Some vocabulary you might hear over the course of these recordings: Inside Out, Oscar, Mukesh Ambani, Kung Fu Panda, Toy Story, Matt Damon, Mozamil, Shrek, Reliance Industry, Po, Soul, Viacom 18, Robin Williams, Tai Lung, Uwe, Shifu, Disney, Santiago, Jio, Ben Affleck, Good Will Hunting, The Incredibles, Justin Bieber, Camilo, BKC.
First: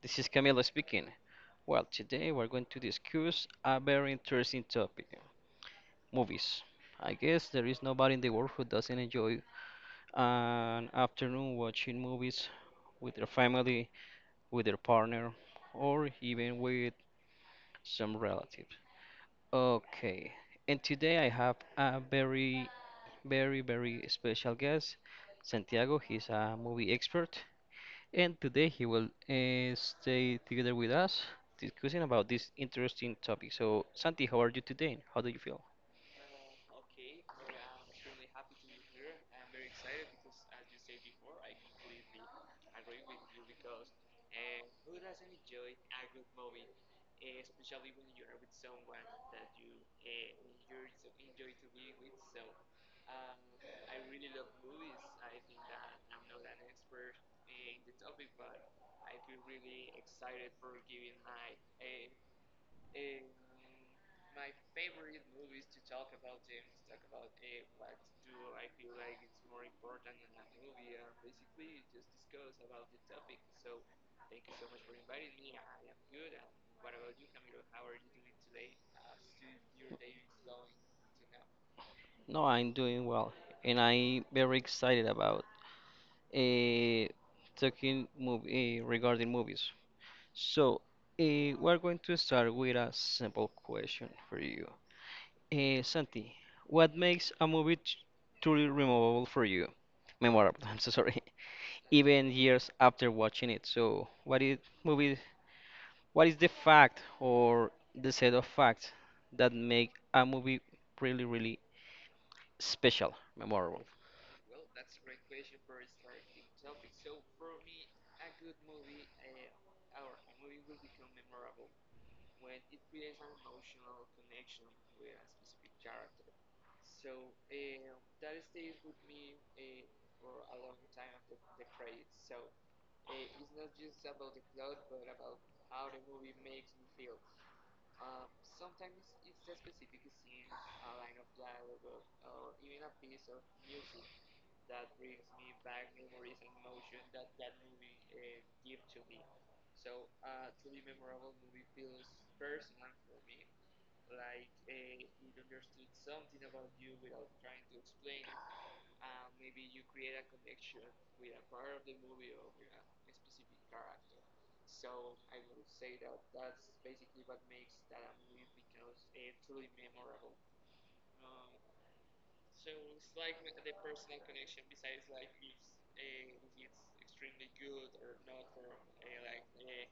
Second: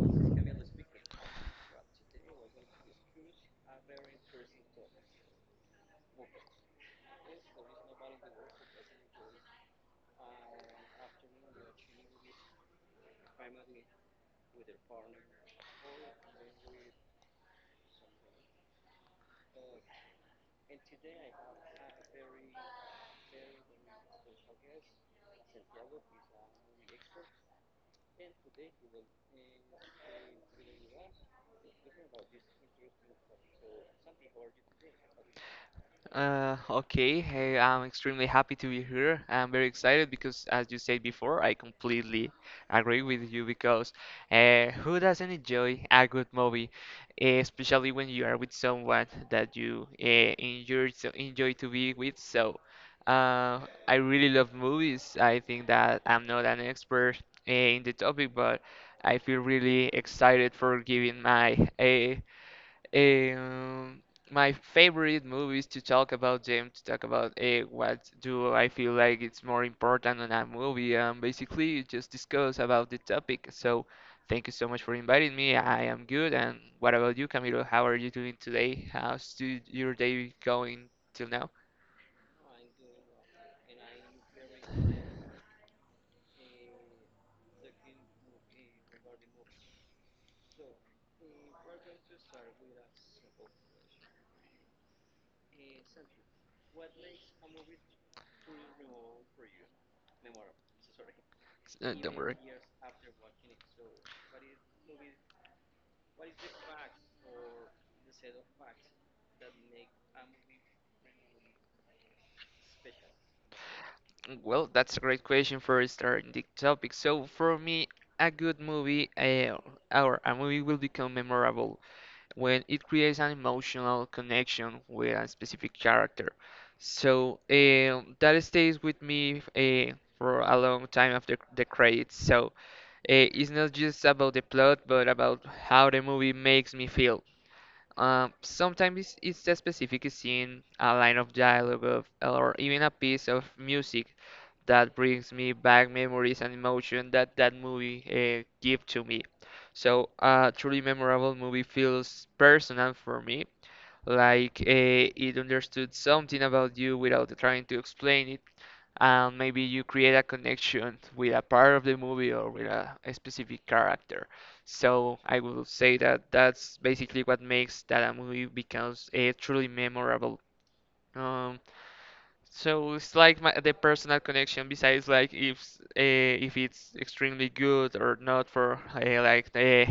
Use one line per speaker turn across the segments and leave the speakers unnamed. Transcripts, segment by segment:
This is Camilo speaking. Well, today we're going to discuss a very interesting topic, movies. I guess there is nobody in the world who doesn't enjoy an afternoon watching movies with their family, with their partner, or even with some relatives. Okay, and today I have a very, very, very special guest, Santiago. He's a movie expert. And today he will stay together with us discussing about this interesting topic. So, Santi, how are you today? How do you feel?
Okay. Hey, I'm extremely happy to be here. I'm very excited because, as you said before, I completely agree with you because who doesn't enjoy a good movie, especially when you are with someone that you enjoy so enjoy to be with. So, uh, I really love movies. I think that I'm not an expert in the topic, but I feel really excited for giving my um, my favorite movies to talk about them, to talk about what do I feel like it's more important on a movie, basically just discuss about the topic. So thank you so much for inviting me. I am good. And what about you, Camilo? How are you doing today? Your day going till now?
No, I'm doing well, and I'm very excited about uh, talking movie regarding movies. So, we're going to start with a simple question for you. Santi, what makes truly memorable for you? Memorable, I'm so sorry.
Don't
Even
worry.
years after watching it. So, What is the fact or the set of facts that make a movie really, really special, memorable?
Well, that's a great question for starting the topic. So for me, a good movie or a movie will become memorable when it creates an emotional connection with a specific character. So that stays with me for a long time after the credits. So it's not just about the plot, but about how the movie makes me feel. Sometimes it's a specific scene, a line of dialogue, of, or even a piece of music that brings me back memories and emotion that that movie give to me. So a truly memorable movie feels personal for me, like it understood something about you without trying to explain it and maybe you create a connection with a part of the movie or with a specific character. So I will say that that's basically what makes that a movie becomes a truly memorable. Um, so it's like my, the personal connection. Besides, like uh, if it's extremely good or not for like the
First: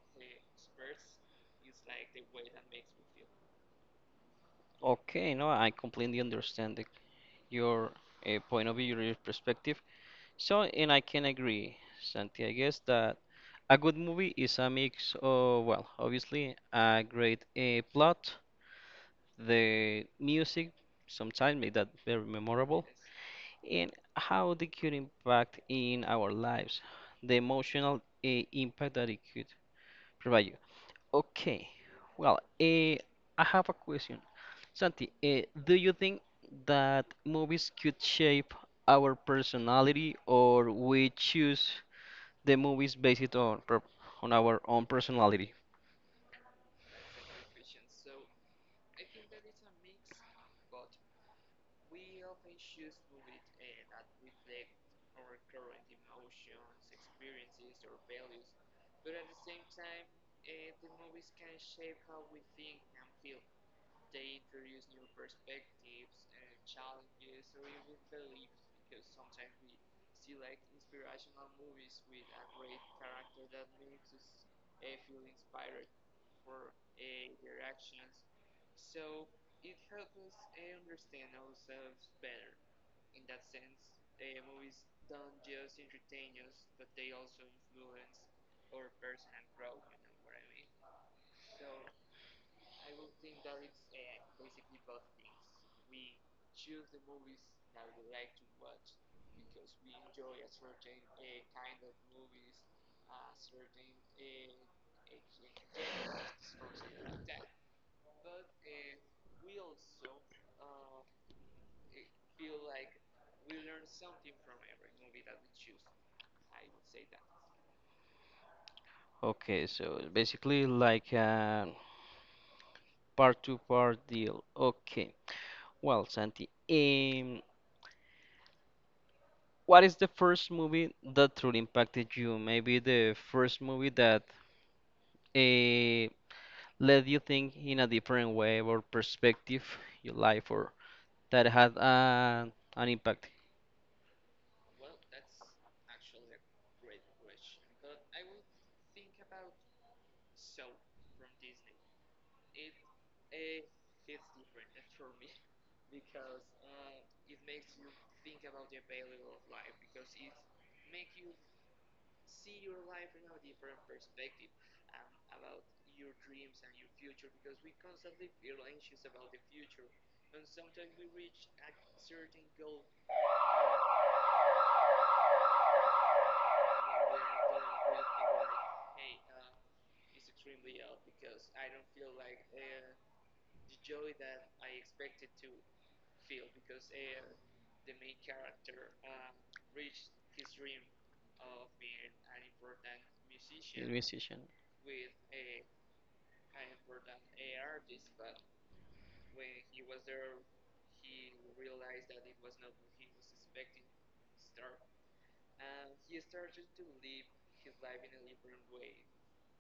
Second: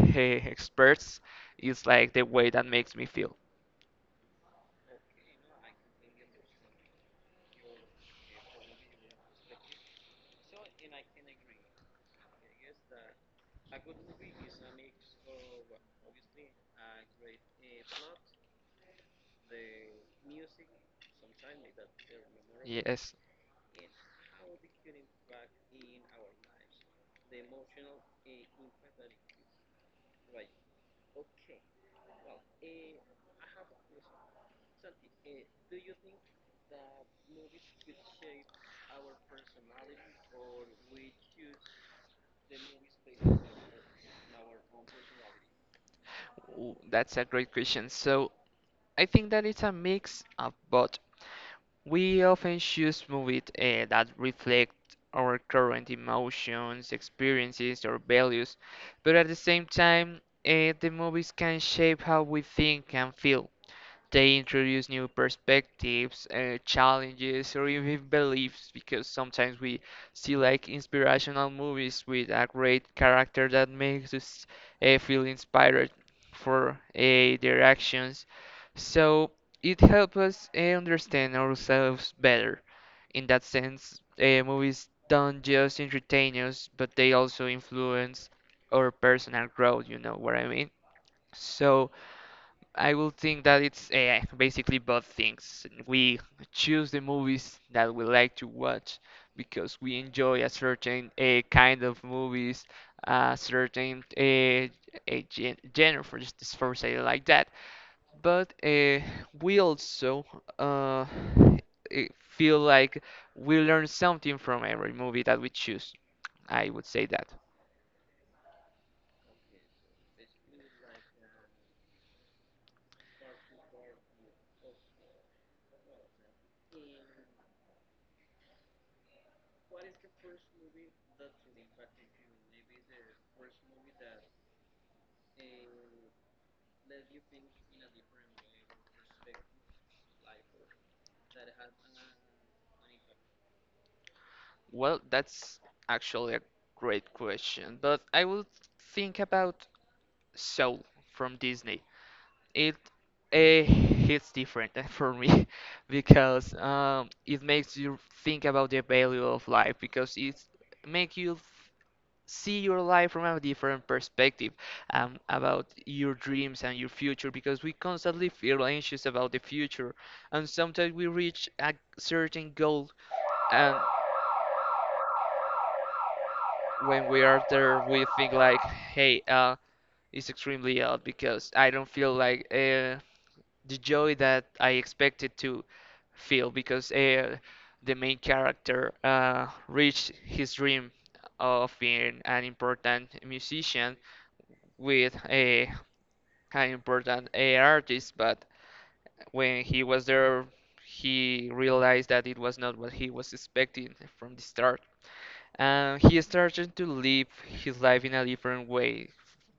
experts, it's like the way that makes me feel.
Okay, no, I completely understand your point of view, your perspective. So, and I can agree, Santi, I guess that a good movie is a mix of, well, obviously, a great plot, the music, sometimes make that very memorable,
Yes,
and how they could impact in our lives, the emotional impact that it could provide you. Okay, well, I have a question. Santi, do you think that movies could shape our personality or we choose the movies based on on our own personality?
That's a great question. So I think that it's a mix of both. We often choose movies that reflect our current emotions, experiences, or values, but at the same time, the movies can shape how we think and feel. They introduce new perspectives, challenges, or even beliefs because sometimes we see like inspirational movies with a great character that makes us feel inspired for their actions. So it helps us understand ourselves better. In that sense, movies don't just entertain us, but they also influence our personal growth, you know what I mean? So, I will think that it's basically both things. We choose the movies that we like to watch because we enjoy a certain kind of movies, a certain a genre, for just for say it like that. But we also uh, feel like we learn something from every movie that we choose. I would say that.
Okay, so it's basically like a part to part deal. Okay. Well, Santi, what is the first movie that truly impacted you? Maybe the first movie that eh, let you think in a different way or perspective your life or that had an impact.
Well, that's actually a great question, but I will think about Soul from Disney. It hits different for me because it makes you think about the value of life because it makes you f- see your life from a different perspective about your dreams and your future because we constantly feel anxious about the future and sometimes we reach a certain goal and when we are there we think like, hey, it's extremely odd because I don't feel like the joy that I expected to feel because the main character reached his dream of being an important
You a
musician
musician.
with a an important artist, but when he was there, he realized that it was not what he was expecting from the start and he started to live his life in a different way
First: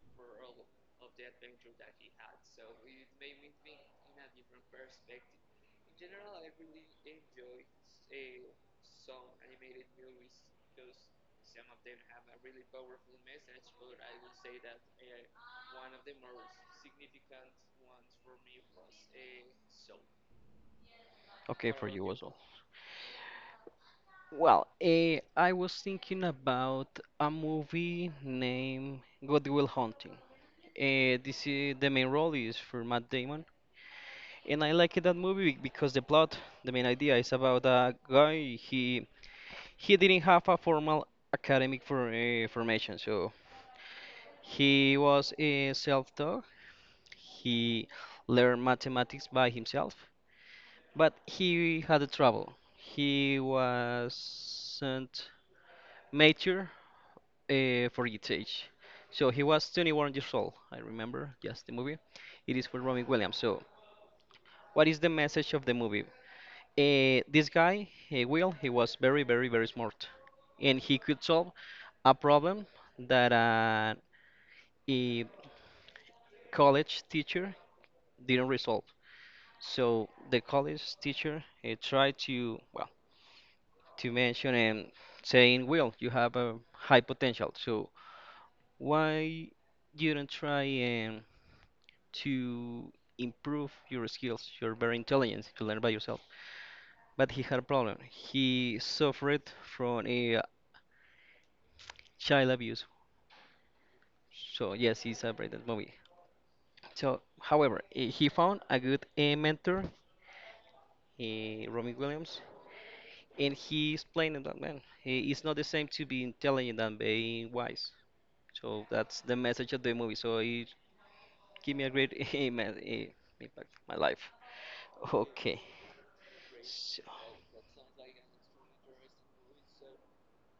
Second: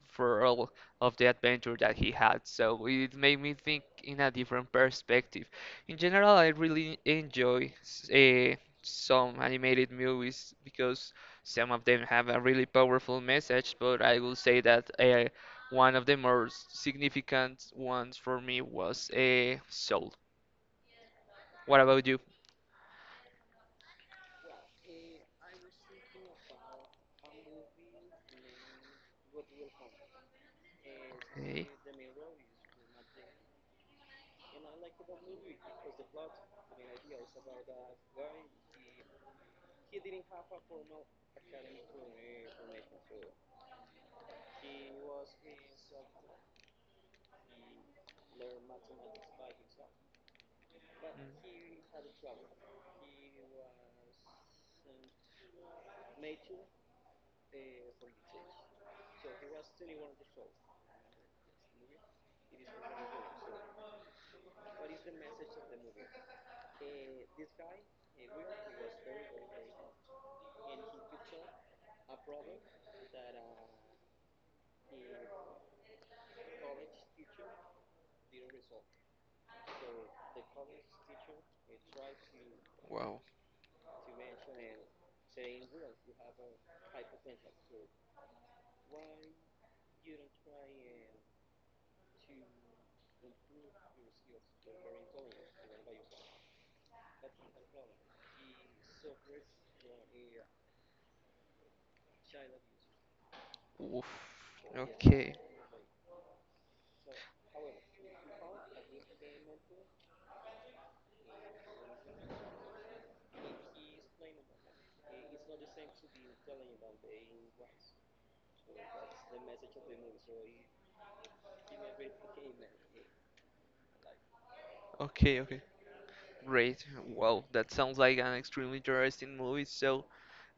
for all of the adventure that he had. So it made me think in a different perspective. In general, I really enjoy uh, some animated movies because some of them have a really powerful message, but I will say that one of the more significant ones for me was Soul.
Okay,
What
for
about
you as
you?
well. Well, I was thinking about a movie named God Will Hunting. Eh, this
Okay.
is the main role is for Matt Damon. And I liked that movie because the plot, the main idea, is about a guy, he didn't have a formal academic formation, so he was a self-taught. He learned mathematics by himself, but he had a trouble. He wasn't mature for his age, so he was 21 years old. I remember, yes, the movie. It is for Robin Williams. So, what is the message of the movie? This guy, he Will, he was very, very, very smart, and he could solve a problem that a college teacher didn't resolve. So the college teacher tried to, well,
Wow.
to mention and saying, "Will, you have a high potential, so why you don't try and to improve your skills? You're very intelligent. You learn by yourself." But he had a problem. He suffered from a child abuse.
Oof.
So yes, it's a
Okay.
brilliant movie. So, however, he found a good mentor, Robin Williams, and he explained that man, it's not the same to be intelligent than being wise. So that's the message of the movie. So it gave me a great impact on my life.
Okay,
Okay.
okay. Great.
So,
Well, that sounds like an extremely interesting movie. So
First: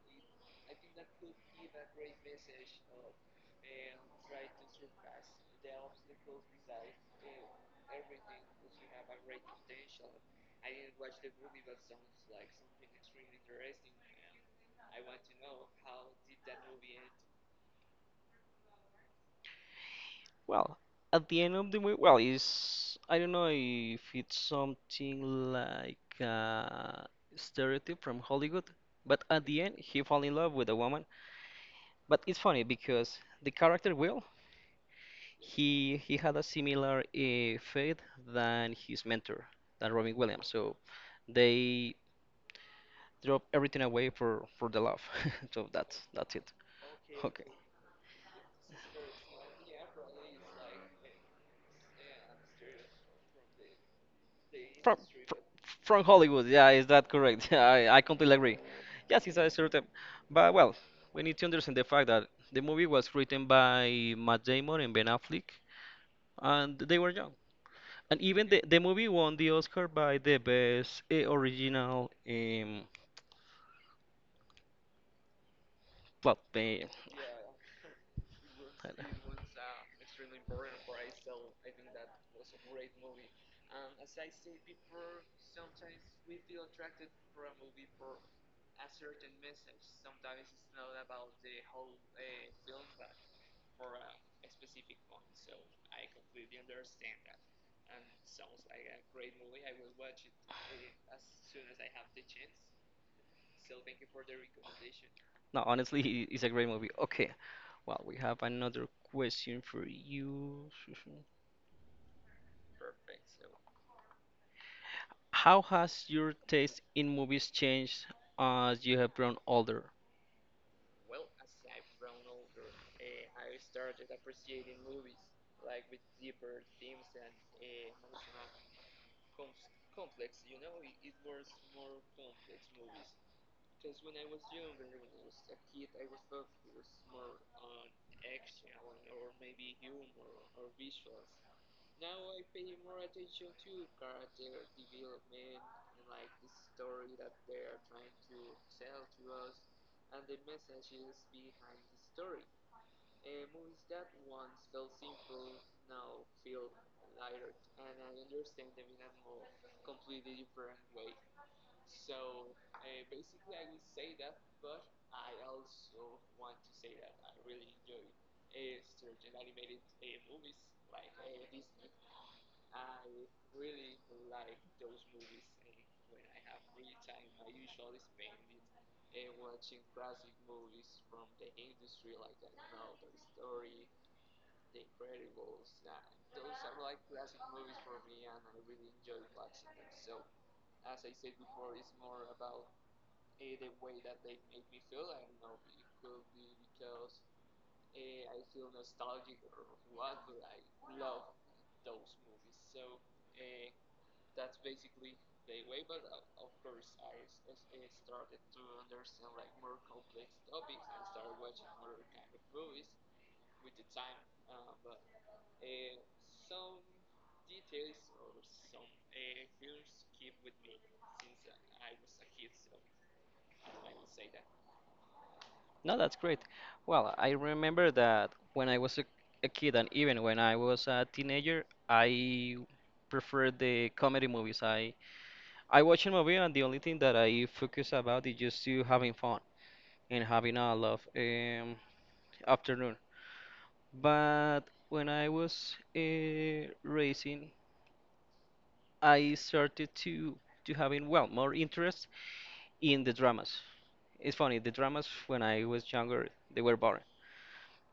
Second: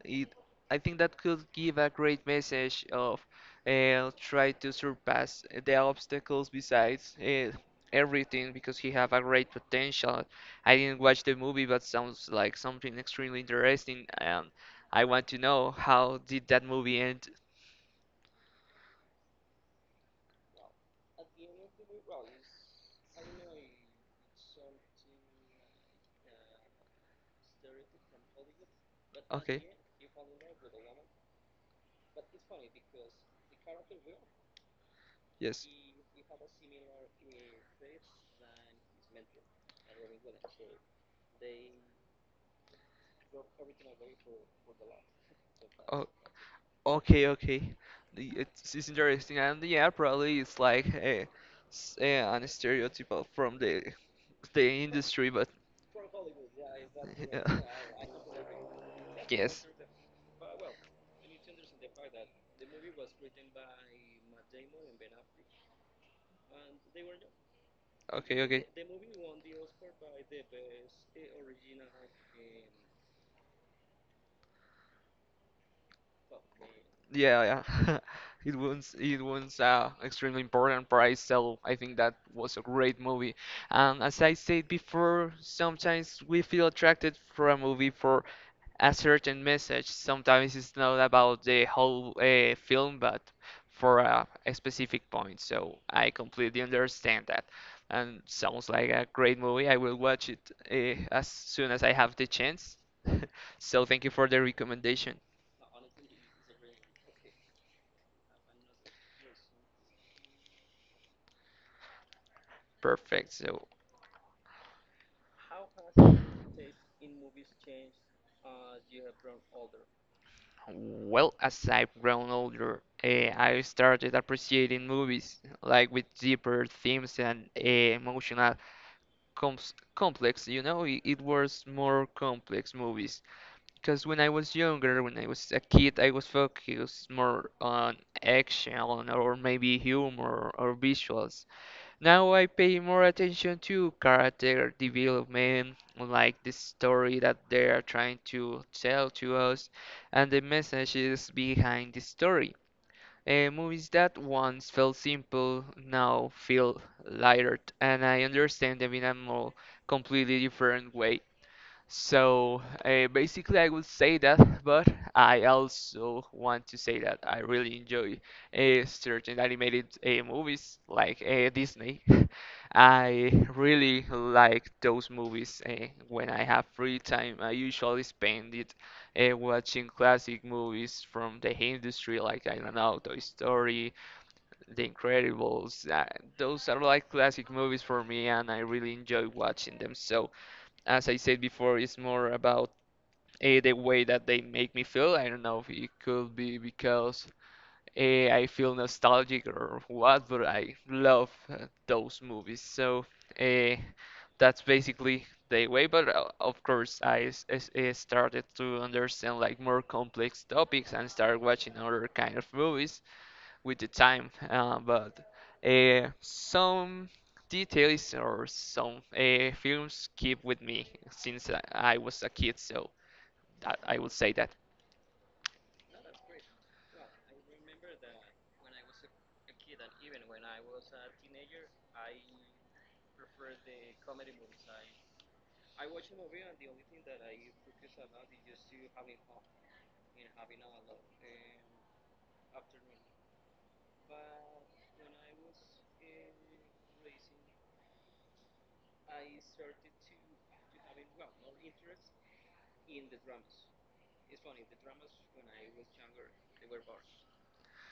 it, I think that could give a great message of try to surpass the obstacles besides everything because he have a great potential. I didn't watch the movie, but sounds like something extremely interesting, and I want to know how did that movie end?
well, at the end of the week, well, is I don't know if it's something like a stereotype from Hollywood, but at
Okay.
the end he fall in love with a woman. But it's funny because the character Will,
Yes.
he had a similar fate than his mentor, than Robin Williams. So they drop everything away for the love. So
Oh.
that's it.
Okay,
Okay.
okay. It's interesting, and yeah, probably it's like an stereotype from the
From
industry,
fr-
but
from Hollywood, yeah, is that correct?
yeah.
Yeah, I completely agree. Yes, it's a
Yes.
stereotype. But well, we need to understand the fact that the movie was written by Matt Damon and Ben Affleck, and they were young. And
Okay,
even
okay.
the movie won the Oscar by the best original plot. Eh,
Yeah, yeah. It wins. It wins an extremely important prize, so I think that was a great movie. And as I said before, sometimes we feel attracted for a movie for a certain message. Sometimes it's not about the whole film, but for a specific point. So I completely understand that. And sounds like a great movie. I will watch it as soon as I have the chance. So thank you for the recommendation.
no, honestly, it's a great movie. Okay, well, we have another question for you.
Perfect. So,
How has your taste in movies changed as you have grown older?
well, as I've grown older, I started appreciating movies like with deeper themes and emotional comps complex. You know, it was more complex movies. Because when I was younger, when I was a kid, I was focused more on action or maybe humor or visuals. Now I pay more attention to character development, like the story that they are trying to tell to us, and the messages behind the story. Movies that once felt simple now feel lighter, and I understand them in a more completely different way. So basically, I would say that, but I also want to say that I really enjoy certain animated movies like Disney. I really like those movies. When I have free time, I usually spend it watching classic movies from the industry, like I don't know, Toy Story, The Incredibles. Those are like classic movies for me, and I really enjoy watching them. So as I said before, it's more about the way that they make me feel. I don't know if it could be because I feel nostalgic or what, but I love those movies. So uh, that's basically the way. But of course, started to understand like more complex topics and started watching other kind of movies with the time, but some details or some films keep with me since I was a kid, so that, I would say that.
No, that's great. Well, I remember that when I was a kid and even when I was a teenager, I preferred the comedy movies. I watch a movie and the only thing that I focus about is just to having fun and having a love afternoon. But when I was racing, I started to having well more interest in the dramas. It's funny, the dramas when I was younger, they were boring.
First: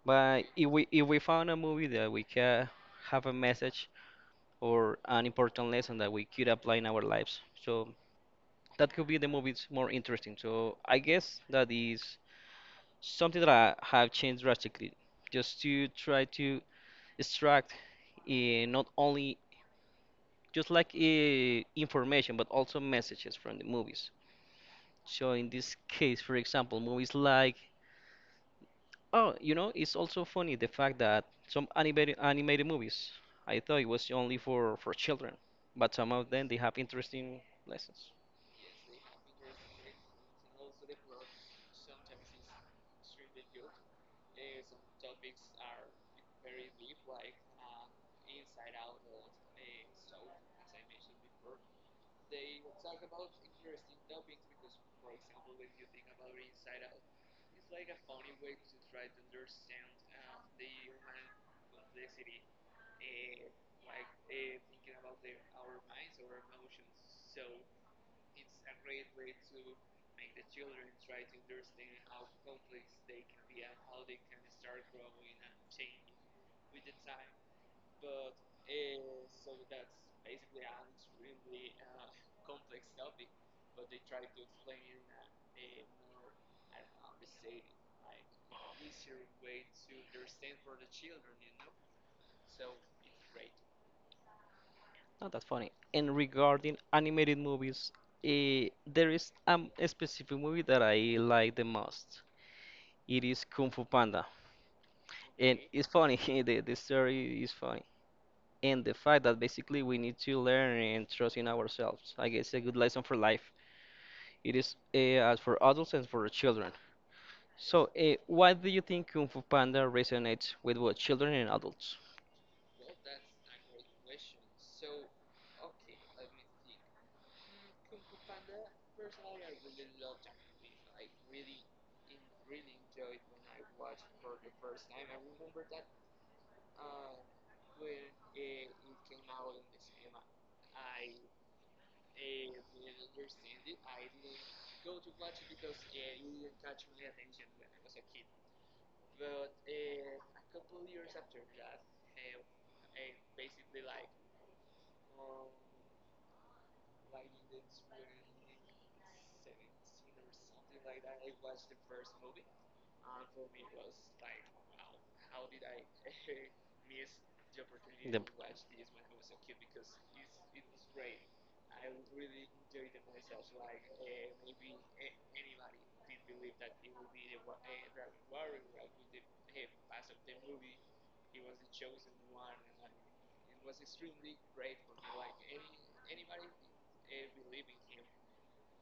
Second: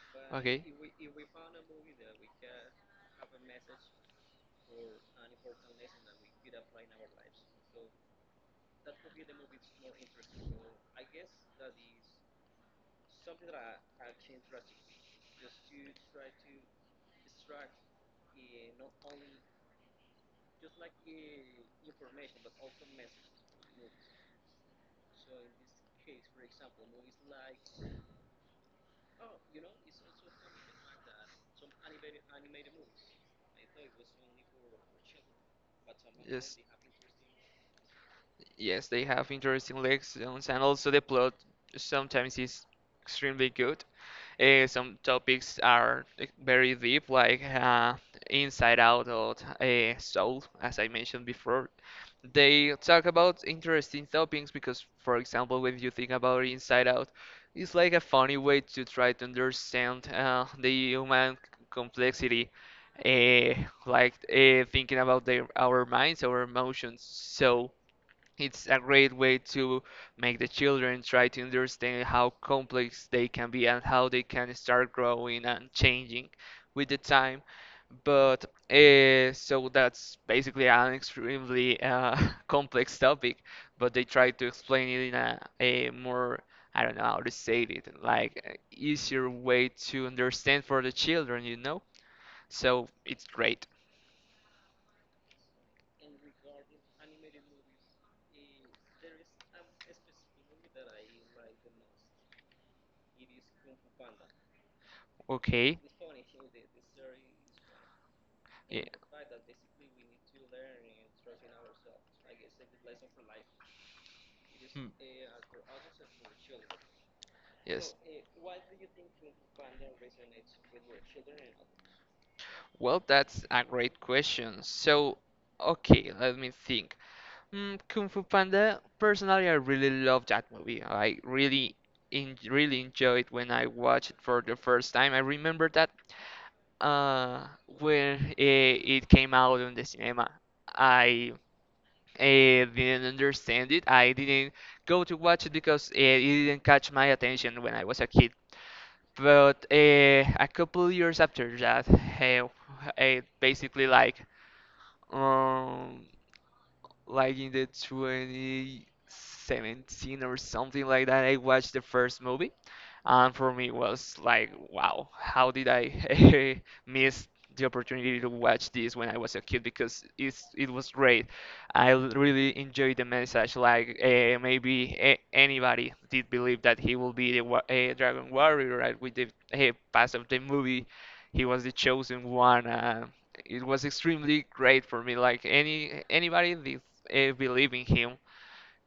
But
Okay,
if we found a movie that we can have a message or an important lesson that we could apply in our lives, so that could be the movies more interesting. So I guess that is something that I have changed drastically, just to try to extract not only just like information but also messages from the movies. So in this case, for example, movies like oh, you know, it's also funny the fact that some animated movies, I thought it was only for children, but some of them
yes,
they have interesting lessons.
yes, they have interesting lessons, and also the plot sometimes is extremely good. Some topics are like, very deep, like inside out or soul, as I mentioned before. They talk about interesting topics because, for example, when you think about inside out, it's like a funny way to try to understand the human complexity, uh, like thinking about our minds, our emotions. So it's a great way to make the children try to understand how complex they can be and how they can start growing and changing with the time. But so that's basically an extremely complex topic, but they try to explain it in a more, I don't know how to say it, like easier way to understand for the children, you know? So it's great.
Not that funny. And regarding animated movies, there is a specific movie that I like the most. It is Kung Fu Panda, and
Okay.
it's funny. The story is funny, and the fact that basically we need to learn and trust in ourselves. I guess a good lesson for life. It is
Yeah.
as for adults and for children. So,
Yes.
why do you think Kung Fu Panda resonates with both children and adults?
Well, that's a great question. So, okay, let me think. Mm, Kung Fu Panda, personally, I really love that movie. I really, en really enjoyed when I watched it for the first time. I remember that uh, when it came out on the cinema, I didn't understand it. I didn't go to watch it because it didn't catch my attention when I was a kid. But a couple years after that, I basically um like in the 2017 or something like that, I watched the first movie and for me it was like, wow, how did I miss the opportunity
The-
to watch this when I was a kid because it was great. I really enjoyed the message, like maybe anybody did believe that he will be the dragon warrior, right? With the pass of the movie he was the chosen one. It was extremely great for me, like anybody did believe in him.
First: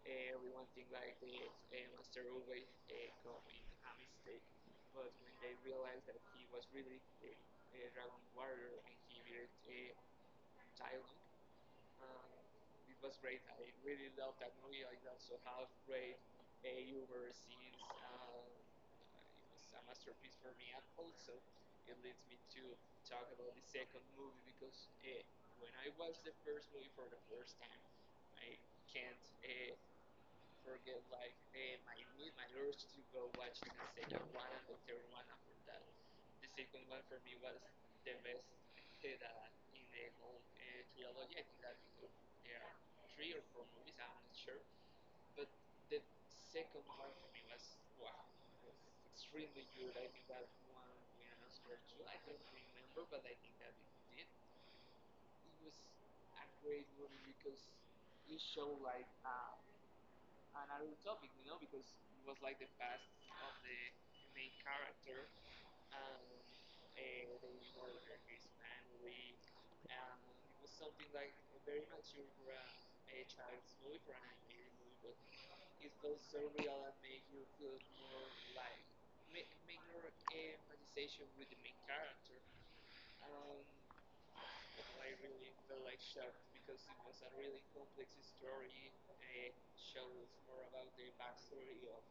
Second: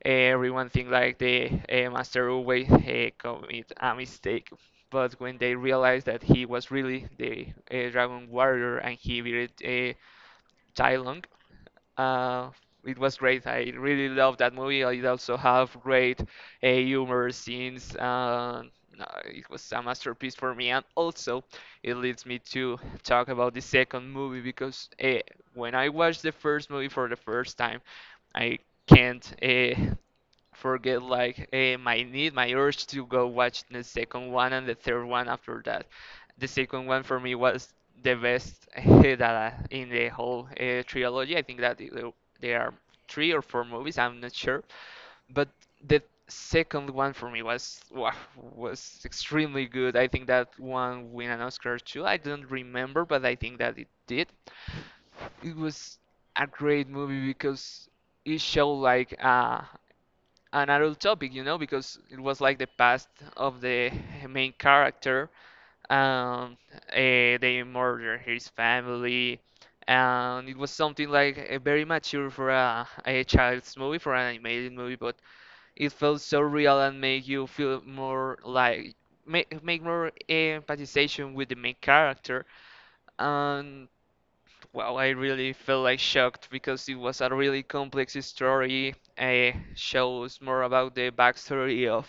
Everyone think like the master always commit a mistake, but when they realized that he was really the dragon warrior and he beat Tai Lung, uh, it was great. I really loved that movie. It also have great humor scenes. No, it was a masterpiece for me, and also it leads me to talk about the second movie because when I watched the first movie for the first time, I can't forget like my need, my urge to go watch the second one and the third one after that. The second one for me was the best that I, in the whole trilogy. I think that there are three or four movies. I'm not sure, but the second one for me was wow, was extremely good. I think that one win an Oscar too. I don't remember, but I think that it did. It was a great movie because it showed like an adult topic, you know, because it was like the past of the main character. Um, they murder his family, and it was something like very mature for a child's movie, for an animated movie, but it felt so real and made you feel more like make more empathization with the main character and well, I really felt like shocked because it was a really complex story. It shows more about the backstory of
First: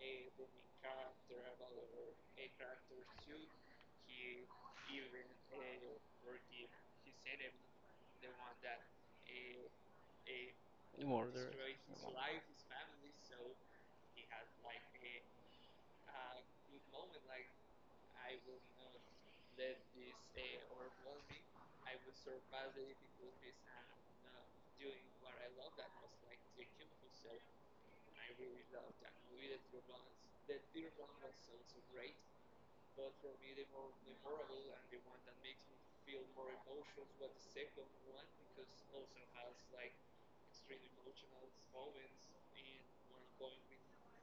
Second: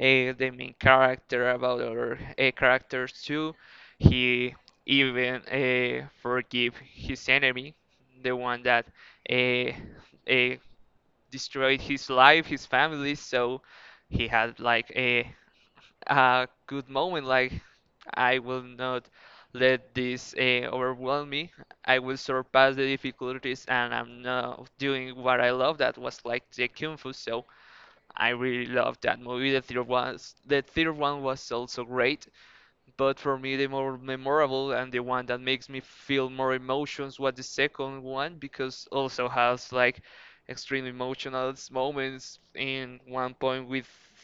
the main character, about other characters too. He even forgive his enemy, the one that uh, uh,
Yeah. Murder.
destroyed his life, his family. So he had like a good moment. Like, I will not let this overwhelm me. I will surpass the difficulties, and I'm now doing what I love. That was like the kung fu. So I really loved that movie. The third one was also great. But for me, the more memorable and the one that makes me feel more emotions was the second one because also has like extreme emotional moments. In one point, we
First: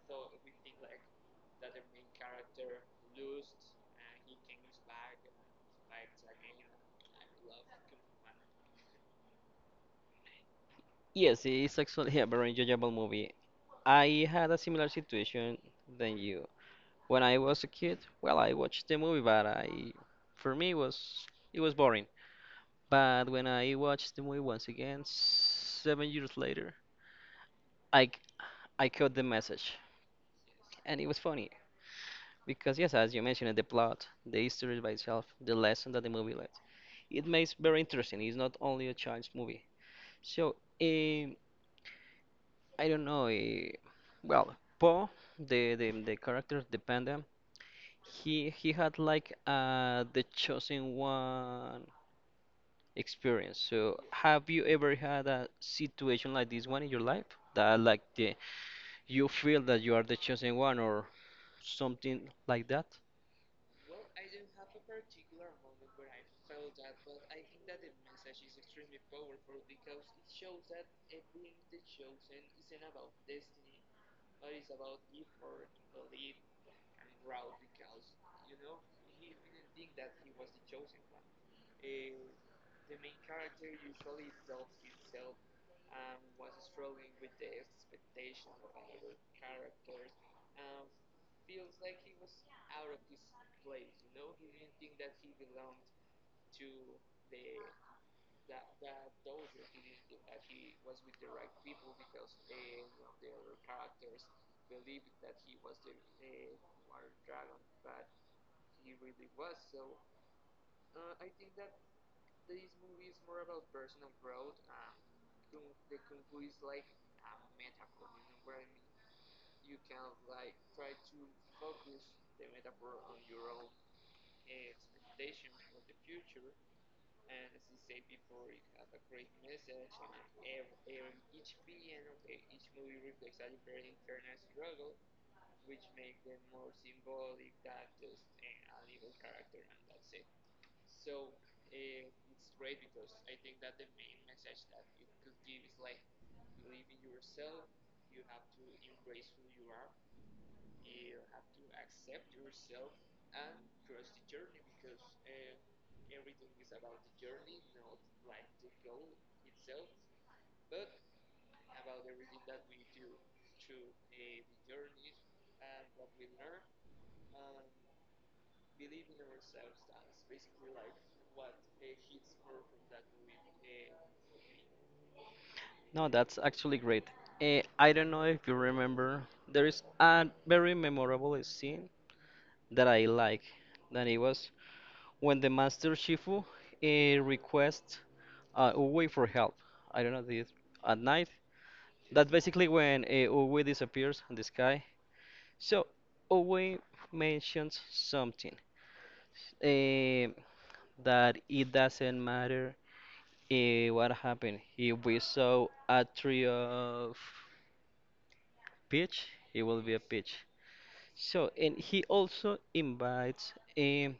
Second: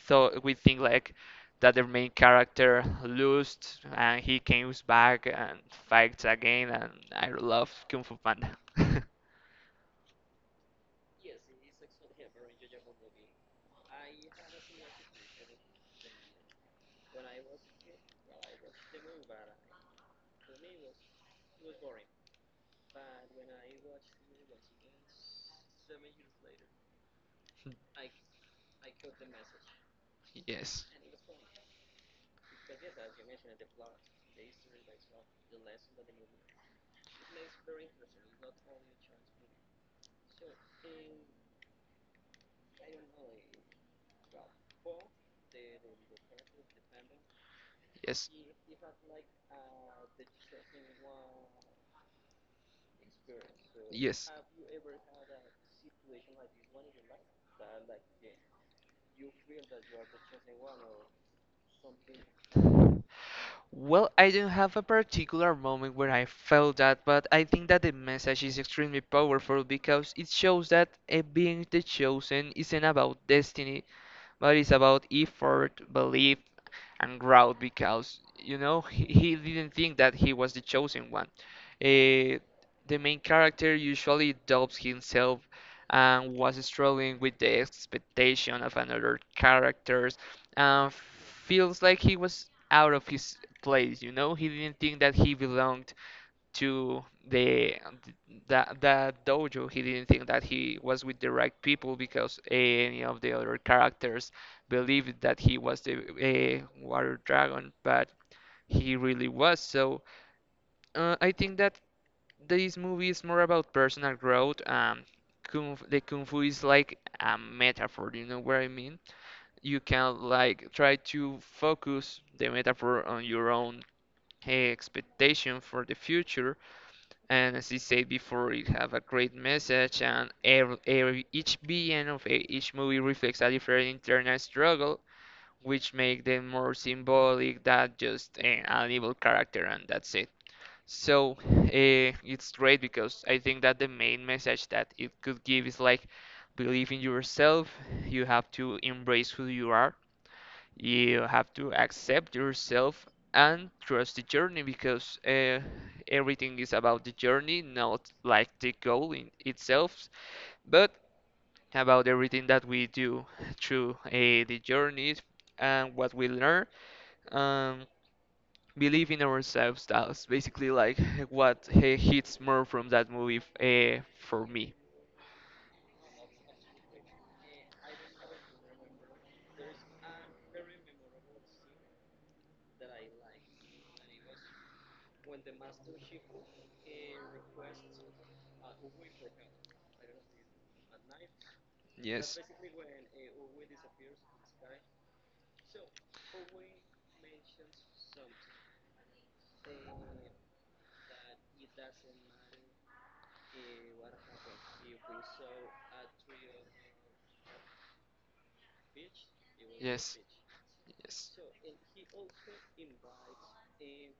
thought we think like that the main character lost and he comes back and fights again. And I love Kung Fu Panda.
Yes, it's actually a very enjoyable movie. I had a similar situation than you. When I was a kid, well, I watched the movie, but for me, it was boring. But when I watched the movie once again, 7 years later, I c- I caught the message.
Yes,
And it was funny because yes, as you mentioned, the plot, the history by itself, the lesson that the movie leaves, it makes very interesting. It's not only a child's movie. So um, I don't know. Well, Poe, the character the panda,
yes,
he had like the chosen one experience. So
yes.
have you ever had a situation like this one in your life that like the you feel that you are the chosen one or something like that?
Well, I don't have a particular moment where I felt that, but I think that the message is extremely powerful because it shows that being the chosen isn't about destiny, but it's about effort, belief, and growled because you know he didn't think that he was the chosen one. Eh, the main character usually doubts himself and was struggling with the expectation of another characters and feels like he was out of his place, you know? He didn't think that he belonged to the that dojo. He didn't think that he was with the right people because any of the other characters believed that he was the water dragon but he really was. So I think that this movie is more about personal growth. The kung fu is like a metaphor, you know what I mean? You can like try to focus the metaphor on your own expectation for the future, and as I said before, it have a great message, and every each being of each movie reflects a different internal struggle, which make them more symbolic than just an evil character, and that's it. So it's great because I think that the main message that it could give is like believe in yourself. You have to embrace who you are, you have to accept yourself, and trust the journey because everything is about the journey, not like the goal in itself, but about everything that we do through the journeys and what we learn. Um, Believe in ourselves. That's basically like what hits more from that movie for me.
No, that's actually great. Eh, I don't know if you remember, there is a very memorable scene that I like. That it was when the Master Shifu requests Uwe for help. I don't know, this at night. That's
Yes.
basically when Uwe disappears in the sky. So Uwe mentions something eh, that it doesn't matter what happened. If we saw a tree of pitch, it will be a pitch. So, and he also invites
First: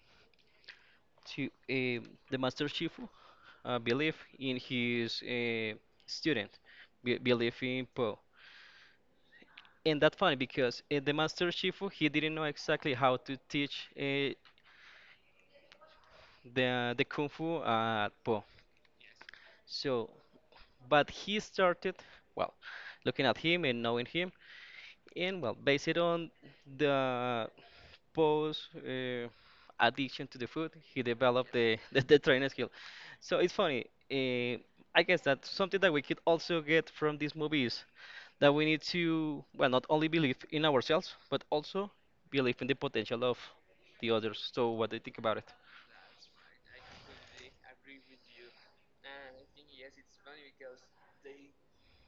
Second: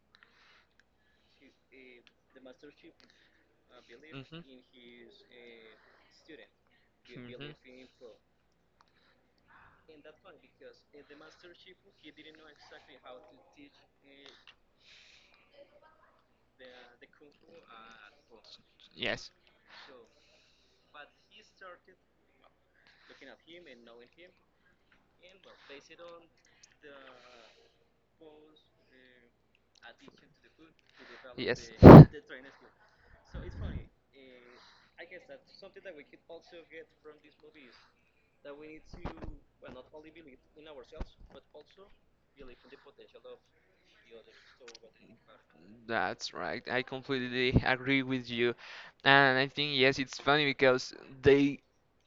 to the Master Shifu, believe in his student, believe in Po. And that's funny because the Master Shifu, he didn't know exactly how to teach the Kung Fu at Po. So, but he started, well, looking at him and knowing him, and well, based on the post addiction to the food, he developed the the training skill. So it's funny. Uh, I guess that's something that we could also get from these movies that we need to well not only believe in ourselves but also believe in the potential of the others. So what do you think about it?
That's right. I completely agree with you. And I think yes, it's funny because they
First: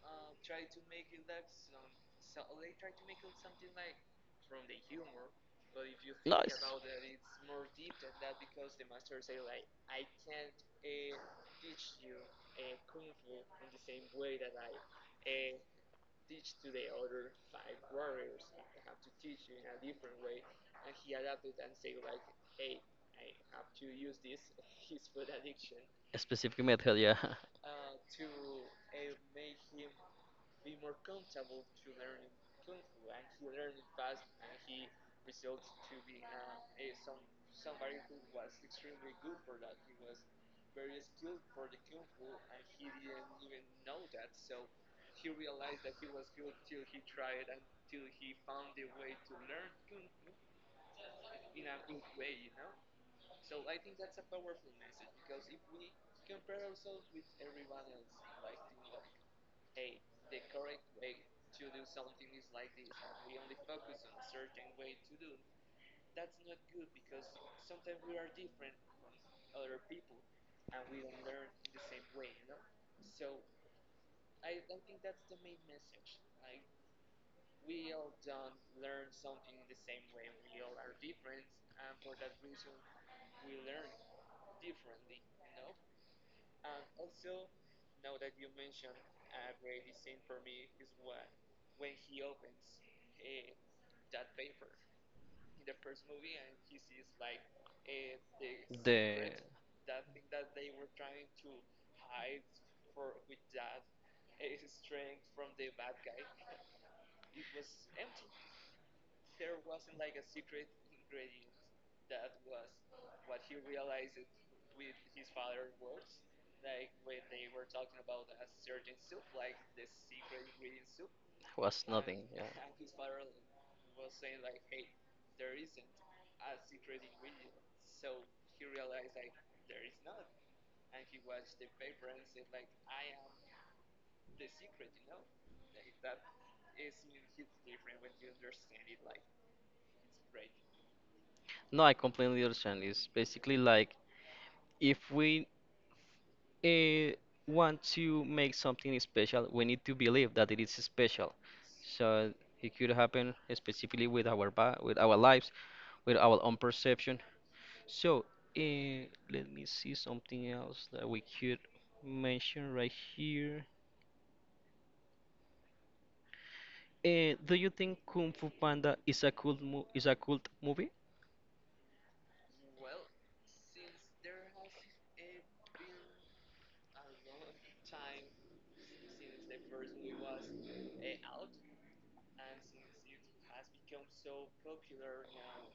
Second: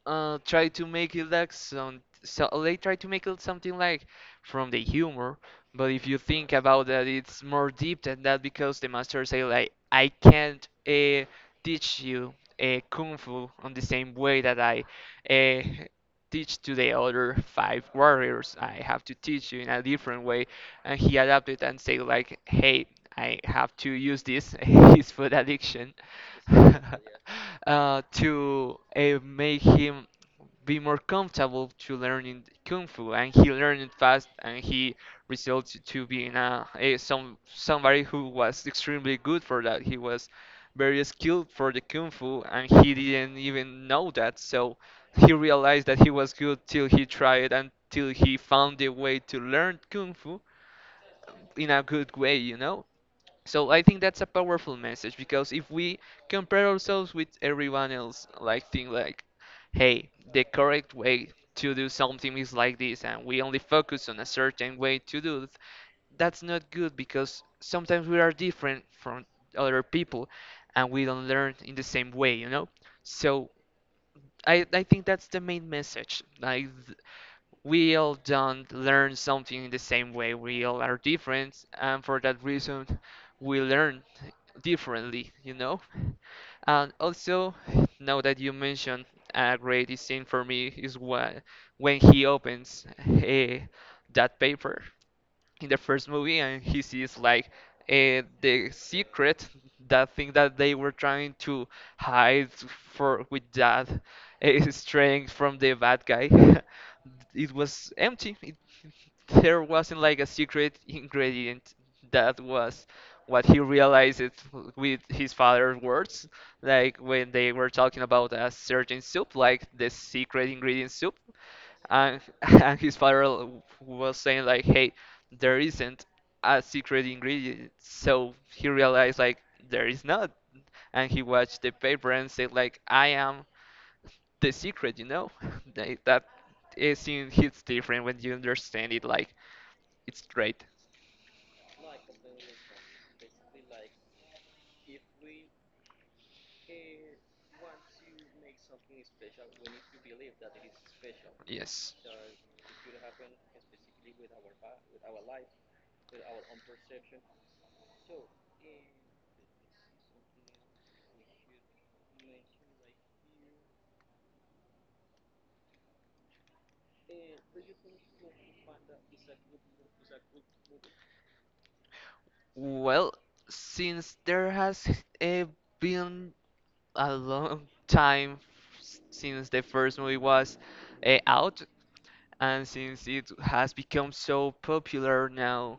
try to make it like some, so they try to make it something like from the humor, but if you think
Nice.
about that, it's more deep than that because the master say like I can't teach you kung fu on the same way that I uh, teach to the other five warriors. I have to teach you in a different way, and he adapted and say like, "Hey, I have to use this his food addiction
A specific method, yeah.
to make him be more comfortable to learning kung fu." And he learned it fast, and he resulted to being a somebody who was extremely good for that. He was very skilled for the kung fu, and he didn't even know that. So he realized that he was good till he tried and till he found a way to learn kung fu in a good way, you know? So I think that's a powerful message because if we compare ourselves with everyone else, like think like, hey, the correct way to do something is like this, and we only focus on a certain way to do it, that's not good because sometimes we are different from other people and we don't learn in the same way, you know? So I think that's the main message. Like we all don't learn something in the same way. We all are different, and for that reason, we learn differently, you know? And also, now that you mentioned a great scene for me is what, when he opens eh, that paper in the first movie and he sees like the
The
secret, that thing that they were trying to hide for with that strength from the bad guy. It was empty, there wasn't like a secret ingredient. That was what he realized it with his father's words, like when they were talking about a certain soup like the secret ingredient soup,
was
and
nothing, yeah.
and his father was saying like hey there isn't a secret ingredient, so he realized like there is not, and he watched the paper and said like I am the secret, you know. Like, that is in hits different when you understand it. Like, it's great.
No, I completely understand. It's basically like if we uh, want to make something special, we need to believe that it is special.
Yes.
So it could happen specifically with our ba with our lives, with our own perception. So let me see something else that we could mention right here. Do you think Kung Fu Panda is a cool mo is a cult movie?
Well, since there has uh, been a long time since the first movie was out, and since it has become so popular now,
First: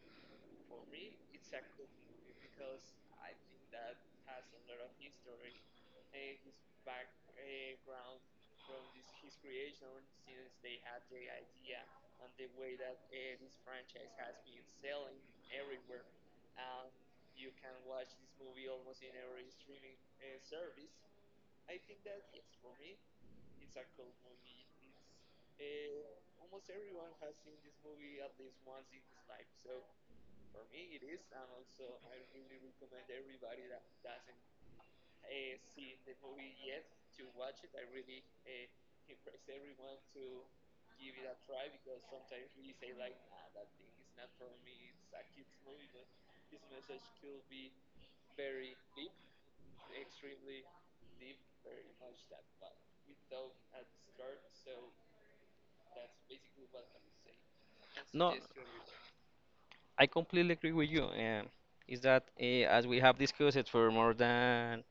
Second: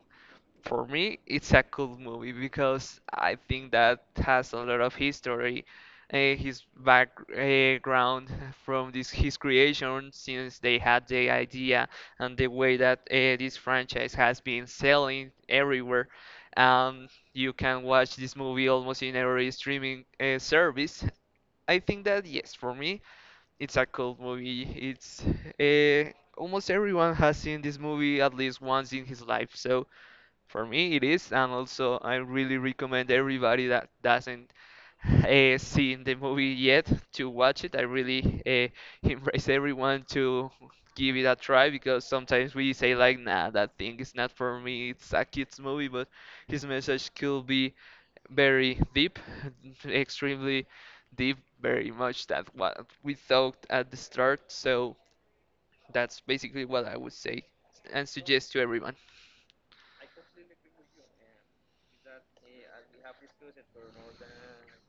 for me, it's a cool movie because I think that has a lot of history. His background from this his creation since they had the idea, and the way that this franchise has been selling everywhere. Um, you can watch this movie almost in every streaming service. I think that yes, for me, it's a cult movie. It's almost everyone has seen this movie at least once in his life. So for me, it is, and also I really recommend everybody that doesn't seen the movie yet to watch it. I really embrace everyone to give it a try because sometimes we say like, nah, that thing is not for me. It's a kids movie, but his message could be very deep, extremely deep, very much that what we thought at the start. So that's basically what I would say and
No.
suggest to everyone.
I completely agree with you. Is that as we have discussed it for more than,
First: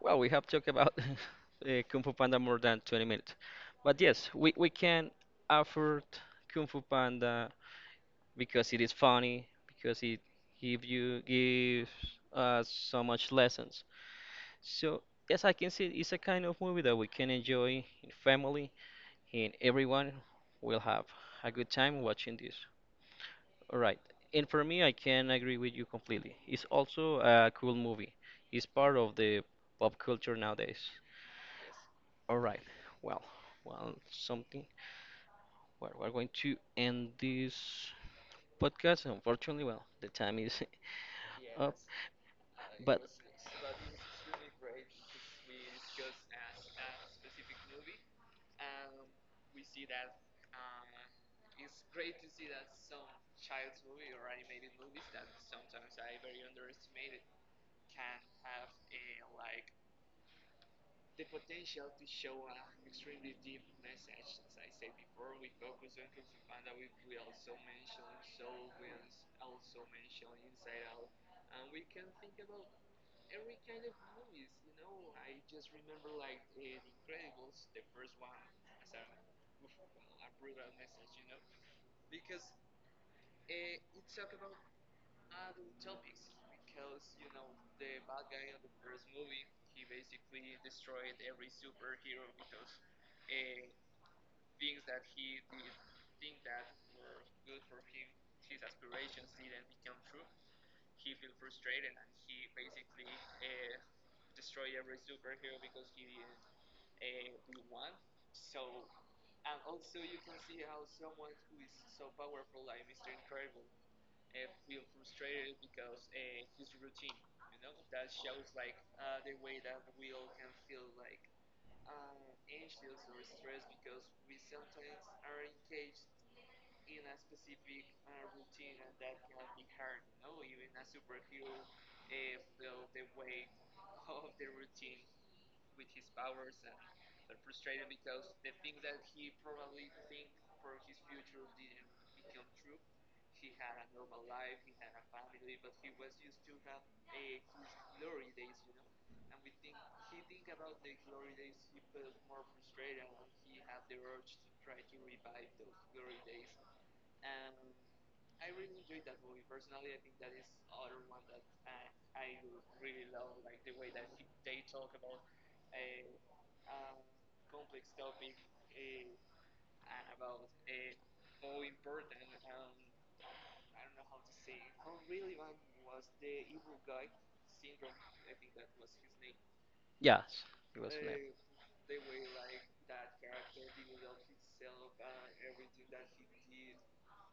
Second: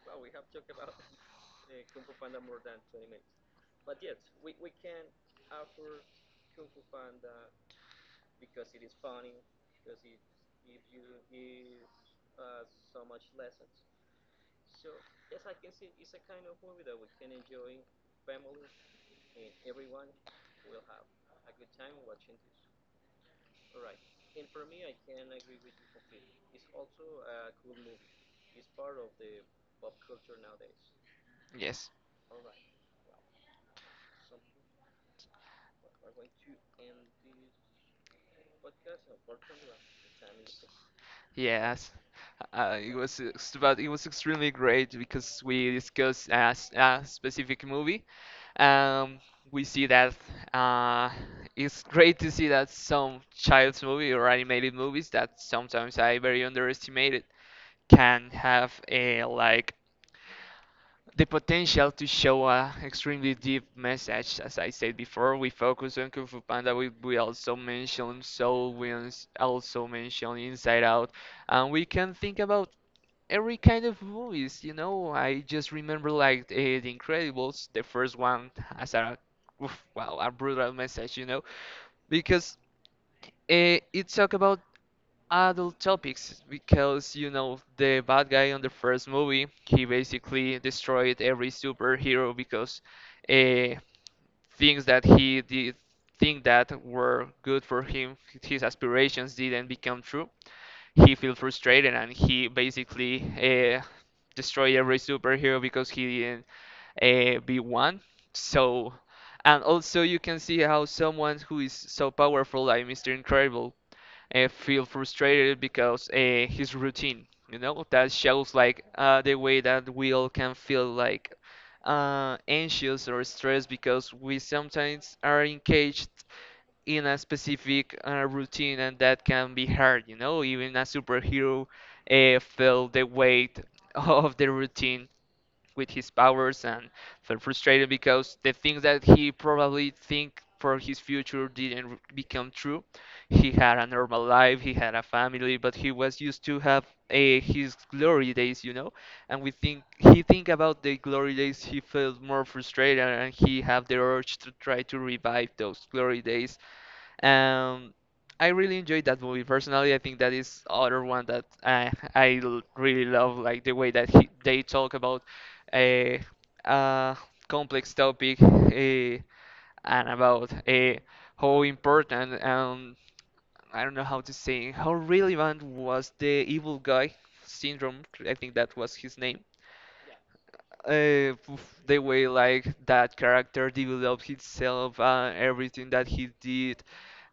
well, we have talked about Kung Fu Panda more than 20 minutes. But yes, we can afford Kung Fu Panda because it is funny, because it gives us so much lessons. So yes, I can see it's a kind of movie that we can enjoy in family, and everyone will have a good time watching this. All right. And for me, I can agree with you completely. It's also a cool movie. It's part of the pop culture nowadays.
Yes.
All right. Well, well, something. Well, we're going to end this podcast. Unfortunately, well, the time is up.
Yes, it
But
was but it was extremely great because we discussed a specific movie. Um, we see that uh, it's great to see that some child's movie or animated movies that sometimes I very underestimated can have a like the potential to show a extremely deep message. As I said before, we focus on Kung Fu Panda. We also mention Soul. We also mention Inside Out, and we can think about every kind of movies. You know, I just remember like The Incredibles, the first one, as a oof, wow, a brutal message. You know, because it talk about adult topics because you know the bad guy on the first movie he basically destroyed every superhero because uh, things that he did think that were good for him, his aspirations didn't become true, he feel frustrated, and he basically uh, destroy every superhero because he didn't be one. So, and also you can see how someone who is so powerful like Mr. Incredible feel frustrated because his routine, you know, that shows like the way that we all can feel like anxious or stressed because we sometimes are engaged in a specific routine, and that can be hard, you know, even a superhero feel the weight of the routine with his powers, and felt frustrated because the things that he probably think for his future didn't become true. He had a normal life, he had a family, but he was used to have his glory days, you know. And we think about the glory days, he felt more frustrated, and he have the urge to try to revive those glory days. um, I really enjoyed that movie personally. I think that is other one that I really love, like the way that they talk about eh, a complex topic and about how important I don't know how to say how relevant was the evil guy syndrome. I think that was his name.
yes, it was an. App.
The way like that character developed himself, everything that he did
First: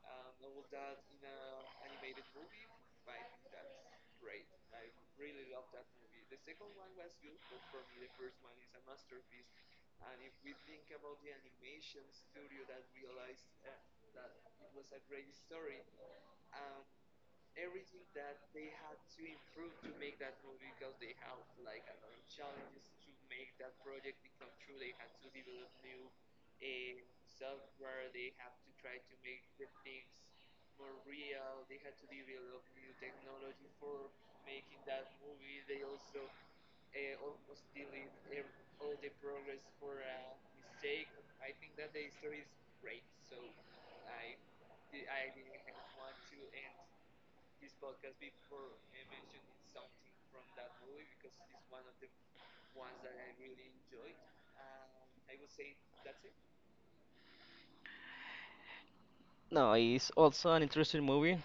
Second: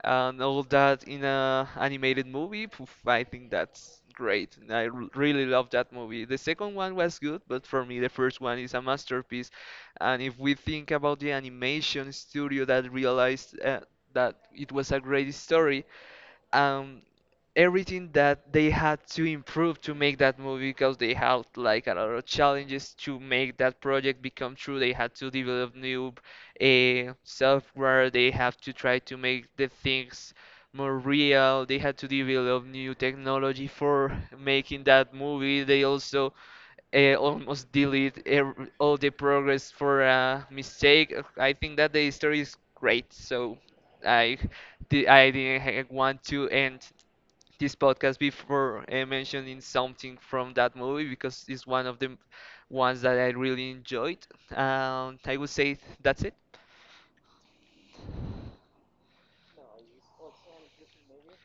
and all that in a animated movie. Poof, I think that's great. And I really love that movie. The second one was good, but for me, the first one is a masterpiece. And if we think about the animation studio that realized that it was a great story, um, everything that they had to improve to make that movie because they had like a lot of challenges to make that project become true. They had to develop new software. They have to try to make the things more real. They had to develop new technology for making that movie. They also almost delete ev all the progress for a mistake. I think that the story is great. So I, I didn't want to end this podcast before mentioning something from that movie because it's one of the ones that I really enjoyed. I would say that's it.
No, it's also an interesting movie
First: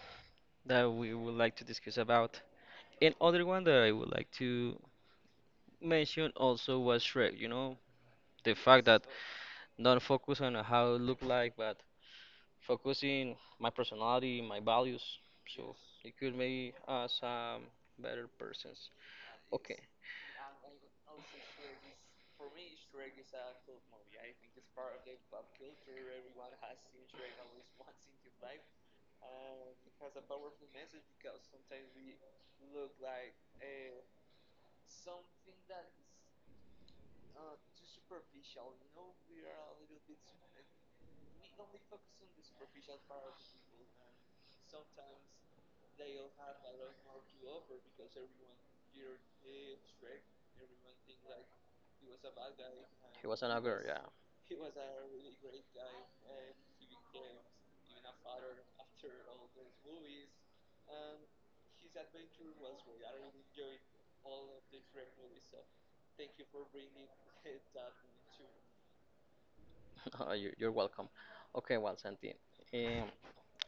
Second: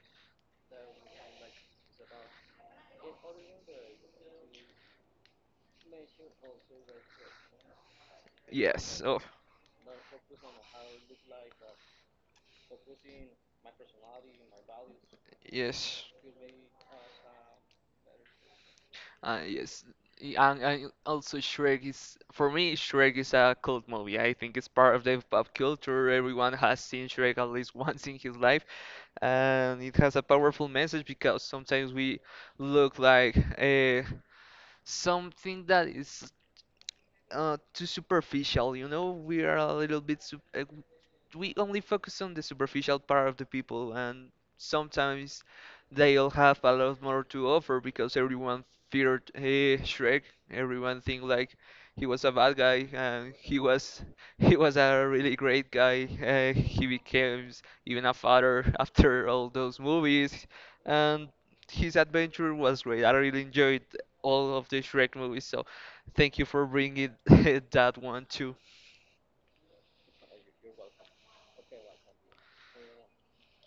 that we would like to discuss about. And other one that I would like to mentioned also was Shrek, you know, the fact
Yes.
that
Oh,
don't focus on how it look like, but focusing my personality, my values, so
yes.
it could make us better persons. Okay,
Yes. And also Shrek is for me Shrek is a cult movie. I think it's part of the pop culture. Everyone has seen Shrek at least once in his life, and it has a powerful message because sometimes we look like something that is too superficial. You know, we are a little bit we only focus on the superficial part of the people, and sometimes they'll have a lot more to offer because everyone feared hey, Shrek. Everyone think like he was a bad guy,
he
and
was an
he
another, yeah,
was he was a really great guy. He became even a father after all those movies, and his adventure was great. I really enjoyed all of the Shrek movies. So thank you for bringing that one too.
You're welcome. Okay, well, Santi, um,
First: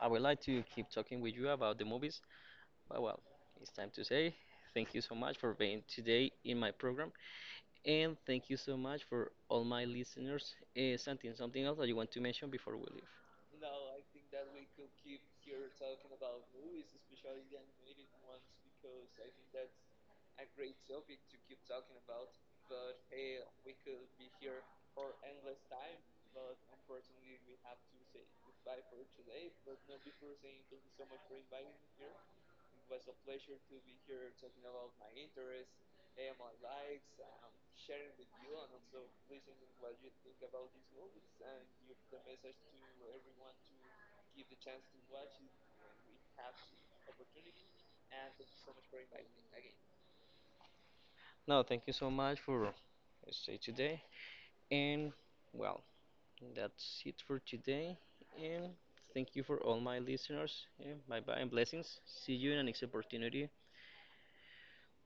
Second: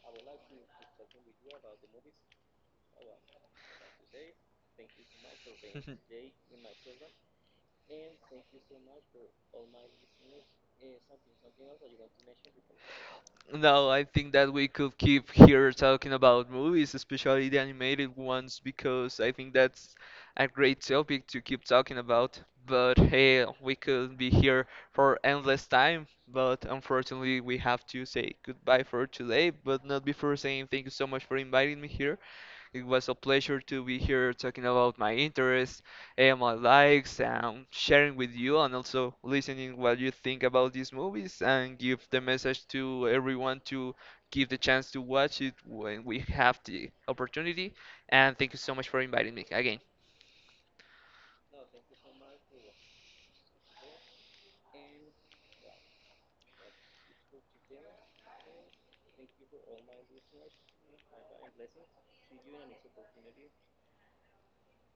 I would like to keep talking with you about the movies, but well, it's time to say thank you so much for being today in my program. And thank you so much for all my listeners. Something else that you want to mention before we leave?
No, I think that we could keep here talking about movies, especially the animated ones, because I think that's a great topic to keep talking about. But hey, we could be here for endless time, but unfortunately, we have to say goodbye for today. But not before saying thank you so much for inviting me here. It was a pleasure to be here talking about my interests and my likes and sharing with you and also listening what you think about these movies and give the message to everyone to give the chance to watch it when we have the opportunity. And thank you so much for inviting me again.
No, thank you so much for stay today. And well, that's it for today. And thank you for all my listeners. And bye bye and blessings. See you in the next opportunity.